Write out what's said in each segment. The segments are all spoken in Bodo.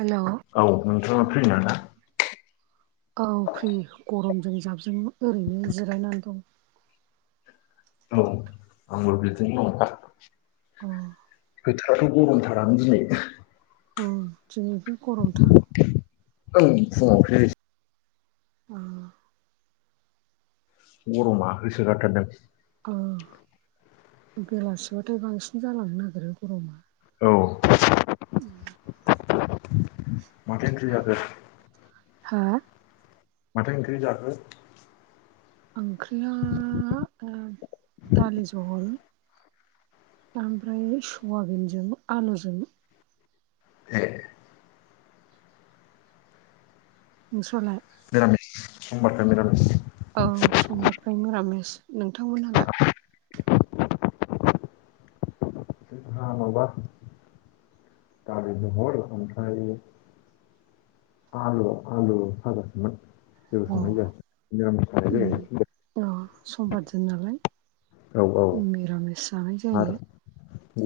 हेलौ औ नोंथाङा फ्रिना ना? दा? औ फ्रि गरमजों जाबजों ओरैनो जिरायनानै दं औ आंबो बिदिनो दं दा औ बोथोराथ' गमथारानो दिनै औ दिनैनिफ्राय गरमथार ओं फुङाव ख्रिस औ गरमा होसोगारथारदों औ बेलासिबाथाय बांसिन जालांनो नागिरो गरमा औ माथो ओंख्रि जाखो हा माथो ओंख्रि जाखो ओंख्रिया ओ दालि जहल ओमफ्राय सयाबिनजों आलुजों ए नोंस्रालाय मिरामिस समबारखाय मिरामिस औ समबारखाय मिरामिस नोंथांमोनहालाय ह माबा दालि जहल ओमफ्राय आलु आलु फाजासोमोन जेबो अ संनाय जायासै निरामिस उम जानाय अ समबार जायो दिन नालाय औ औ मिरामिस जानाय आरो जायो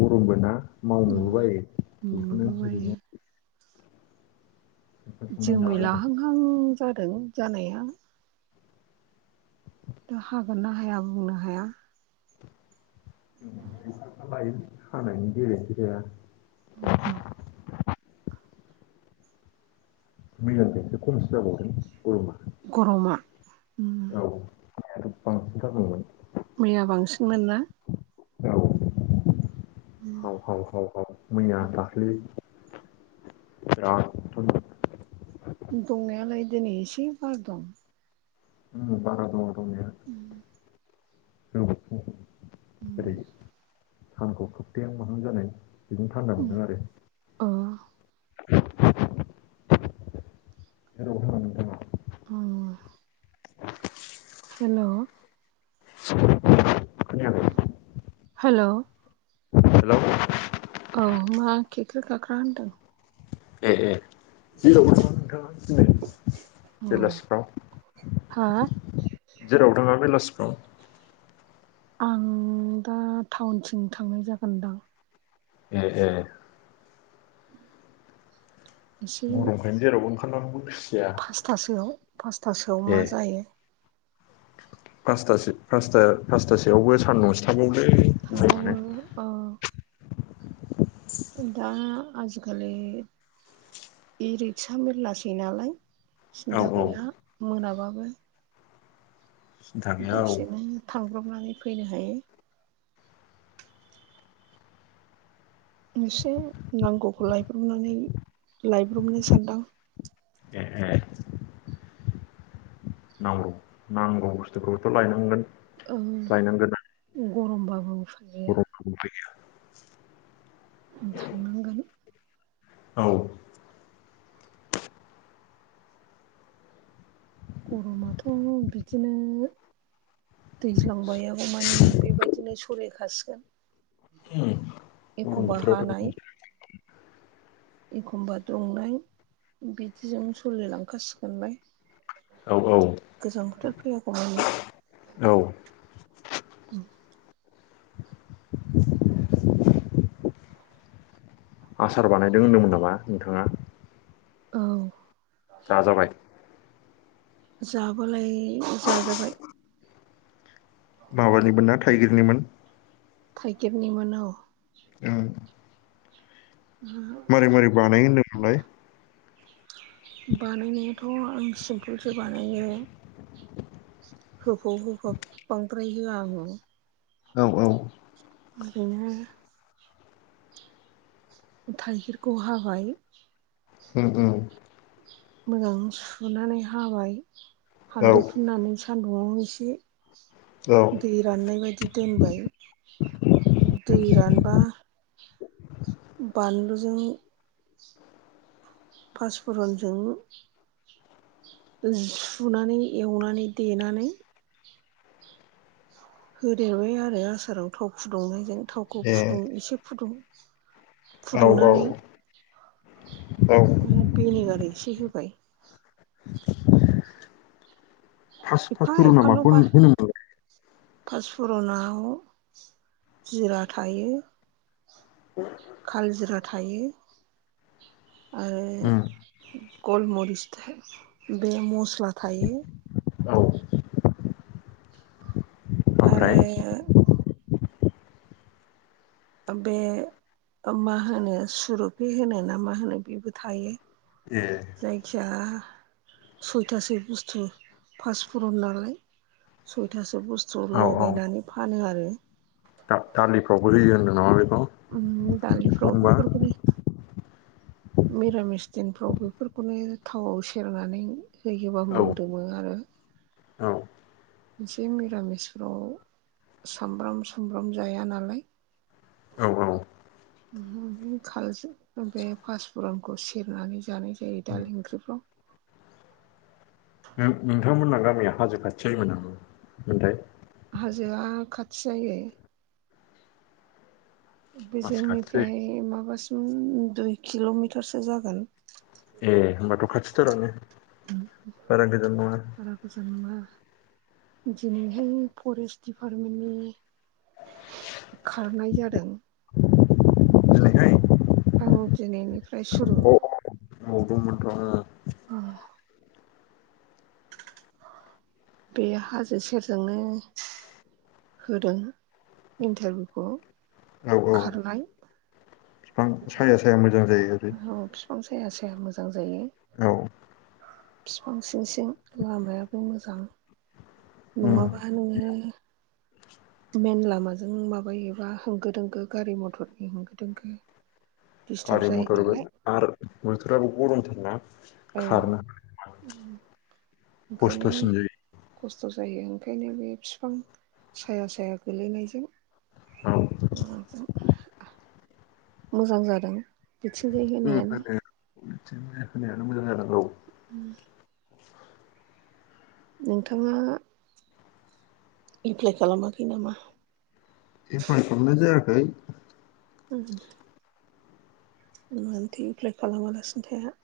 गरमबो ना उम मावनोबो बायो बेखौनो मोननोबो बायो ओरैनो ओंखाम संनानै जोमै जाबाय आरो लाहांहां जादों जानाया ' हागोन ना हाया बुंनो हाया बाइ हानायनि गेरेन्थि जाया ह मैयानिफ्राय खमसो जाबावदों गरमा आरो बांसिन जाबावगोन मैया बांसिनमोन ना औ हाव हाव हाव मैया दाखलि बिराद दंनायालाय दिनै एसे बार दं उम बारा दङ दंनाया उम जों ओरै सानखौ खोबथायाव माहां जानाय बेजों थान्दा मोनदों आरो अ [unintelligible] औ। हेल'। [inaudible] हेल'। हेल'। औ मा खेख्रि खाख्रा होनदों। ए ए हेल नोंथाङा दि बेलासिफ्राव हो जेराव थाङा बेलासिफ्राव। आं दा टाउनथिं थांनाय जागोनदां। ए ए गरमखायनो जेरावबो ओंखारनो हो। फासथासोआव-फासथासोआव मा जायो। फासथासो-फासथा फासथासोआवबो सानदुंसो थांबावगोनदां। थाबावो औव। दा आजिखालि। इ रिक्सा मेरलासै नालाय औ सिनथा औ गैला मोनाबाबो। सिन्था गैया औ दसेनो थांब्रबनानै फैनो हायो। एसे नांगौखौ लायब्रबनानै लायब्रबनो सानदां। ए-ए। नांगौ नांगौ बुस्थुफोरखौफोरखौथ' लायनांगोन। ओ गरमबाबो। उफाय गैया गरमबाबो उफाइगैया। थांनांगोन। औ गरमाथ' बिदिनो- दैज्लांबायागौ मानि बेबायदिनो सोलिखासिगोन। गरम एखमबा हानाय। बोथोरावथ' एखमबा दुंनाय बिदिजों सोलिलांखासिगोनलाय। औ औ गोजां बोथोर फैयागौ मानानि। औ उ आसार बानायदों होनदोंमोन नामा नोंथाङा। औ जाजाबाय- जाबालाय जाजाबाय। माबानिमोन ना थाइगिरनिमोन? थाइगिरनिमोन औ। औ मारै-मारै बानायो होनदोंमोनलाय। बानायनायाथ' आं सिम्पोलसो बानायो। होफब-होफाब बांद्राय होआ आङो। औ-औ। बिदिनो- थाइगिरखौ हाबाय। उम-उम। मोजां सुनानै हाबाय हालदै फुननानै सान्दुंआव औ एसे- दै राननाय बादि दोनबाय। दै रानबा बानलुजों- फासफुरनजों- सुनानै एवनानै देनानै- होदेरबाय आरो आसाराव थाव फुदुंनायजों थावखौ ए फुदुं एसे फुदुं- औ औ फुदुंनानै औ भिनिगार एसे होबाय। फास-फासफुरना माखौ होनो होनो‌ मोनलाय। फासफुरनाव जिरा थायो। काल जिरा थायो आरो उम गलमरिस थो बे मस्ला थायो। औ। ओमफ्राय आरो बे मा होनो सुरुफि होनो ना मा होनो बेबो थायो। ए जायखिया सयथासो बुस्थु पासफुरन नालाय। सयथासो बुस्थु औ औ लगायनानै फानो आरो। दा दालिफ्रावबो होयो होनदों नामा बे उम दालिफ्राव बेफोरखौनो मिरामिस स्टेनफ्राव बेफोरखौनो थावआव सेरनानै होयोबा औ मोदोमो आरो। [inaudible] औ एसे मिरामिसाव सामब्राम सुमब्राम जाया नालाय। औ औ बे फासफुरनखौ सेरनानै जानाय जायो दालि ओंख्रिफ्राव [inaudible] नोंथां हाजो खाथि जायोमोन नामा मोनथाय। हाजोआ खाथि जायो। बे मासि खाथि जायो जोंनिफ्राय माबासिम दुइ किल'मिटारसो जागोन। ए होनोमबाथ' खाथिथारानो गोजान नङा बारा गोजान नङा। दिनैहाय फरेस्ट दिपार्टमेन्टनि खारनाय जादों। दिनैहाय आं दिनैनिफ्राय सुरु औ दंमोनथ' औ बे हाजो सेरजोंनो होदों इन्टारभिउखौ औ खारनाय। बिफां साया साया मोजां जायो आरो। बिफां साया साया मोजां जायो। बिफां सिं सिं लामायाबो मोजां। उम नङाबा नोङो मेन लामाजों माबायोबा होंगो दोंगो गारि मथरनि होंगो दोंगो।। दिस्टार्ब गारि जायो मथरबो नालाय आरो बोथोराबो गरम थाराना औ खारनो ह ओंखायनो खस्थ'सिन जायो। खस्थ' जायो ओंखायनो बे बिफां साया साया गोलैनायजों [inaudible] औ मोजां जादों बिथिंजाय होनायानो। [inaudible] उम नोंथाङा एप्लाइ खालामाखै नामा? आं खालामनाय जायाखै। उम मानोथो एप्लाइ खालामालासिनो थाया?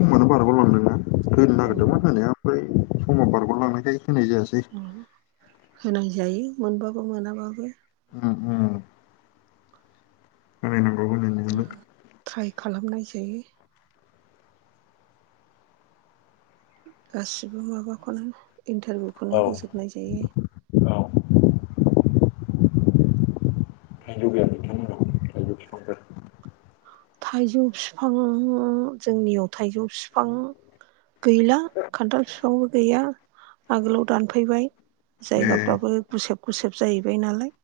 समानो बारग'लांदों नना होनो नागिरदोंमोन अ होनाया ओमफ्राय समाव बारग'लांनायखाय होनाय जायासै। होनाय जायो मोनबाबो मोनाबाबो। उम उम होनायनांगौ होनायनायालाय ट्राइ खालामनाय जायो। गासिबो माबाखौनो इन्टारभिउखौनो औ होजोबनाय जायो। औ थाइजौ गैया नोंथांमोननाव थाइजौ बिफांफोर थाइजौ बिफांआ जोंनियाव थाइजौ बिफाङा गैला खान्थाल फिफांबो गैया। आगोलाव दानफैबाय ए जायगाफ्राबो गुसेब गुसेब जाहैबाय नालाय। [inaudible]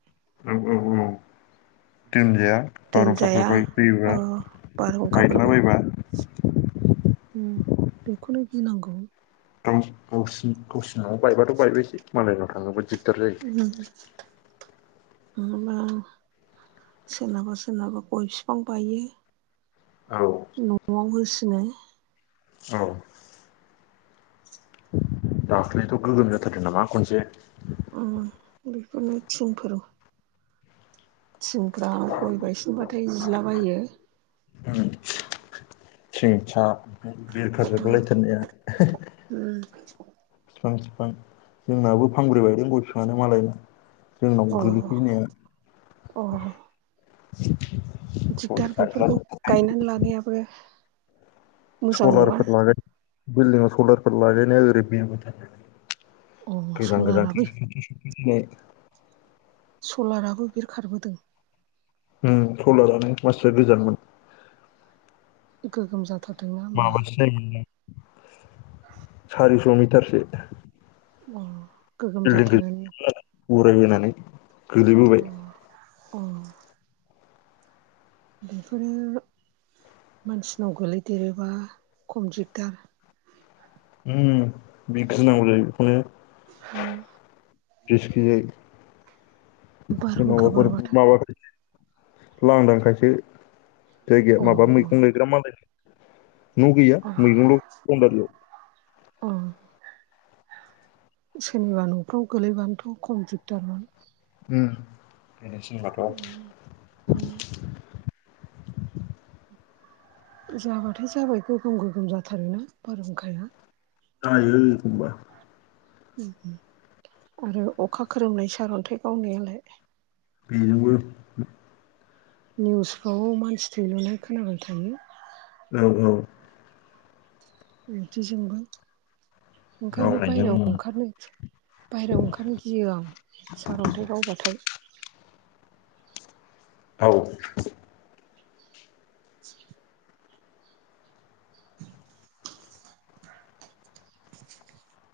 दोन्जाया। बारहुंखाफोर दोनजाया अ फैयोबा मायद्ला बारहुंखाफोरखौ बायबा उम बेखौनो गिनांगौ। औ गावसि गावसिनि न'आव बायबाथ' बायबायसै मालायनाव थाङोबा दिगम्बर उम। नङाबा सोरनाबा सोरनाबा गय बिफां बायो। औ न'आव होसिनो औ दाख्लाथ' गोगोम जाथारदों नामा खनसे। उम बेफोरनो थिंफोर थिंफ्रा गय बायसिनबाथाय जिलाबायो। थिंसाब बिरखारजोबबोलायथारनाया। बिफां बिफां जोंनाबो फानब्रै बायदों गय फिफाङानो मालायना जोंनाव ओ गोल्लैफैनाया। अ [inaudible] दिगदार बेफोरखौ सलारफोर गायनानै लानायाबो। मोजां नङा सलारफोर लागाय बिल्डिंव सलारफोर लागायनाया ओरै गैया माथो? अ गोजान गोजान सलाराबो सलाराबो बिरखारबोदों उम सलारानो मानसिया गोजानमोन। गोगोम जाथार माबासो जायोमोनो सारिस' मिटारसो। अ गोगोम जाथारोनो उराय बोनानै गोलैबोबाय। अ बेफोरो मानसिनाव गोलैदेरोबा खम दिगदार उम बिगिनांगौ जायो बेखौनो। उम रिस गियै बारहुंखा सोरनावबाफोर बारबाथाय माबाफोर लांदांखायसो अ जायगाया माबा मैगं लायग्रा मालाय न' गौया अ मैगंल'बारियाव अ सोरनिबा न'फ्राव गोलैबानोथ' कम्पिउटारमोन। उम गोलै सिनिबाथ' जाबाथाय जाबाय गोगोम गोगोम जाथारोना बारहुंखाया। जायो एखमबा उम आरो अखा खोरोमनाय सारन्थाइ गावनायालाय। बेजोंबो निउसफ्राव मानसि थैलुनाय खोनाबाय थायो। औ औ दि जोंबो ओंखायनो गावनायजों बायहेरायाव ओंखारनो बायहेरायाव ओंखारनो गियो आं सारन्थायाइ गावबाथाय औ [inaudible] [inaudible]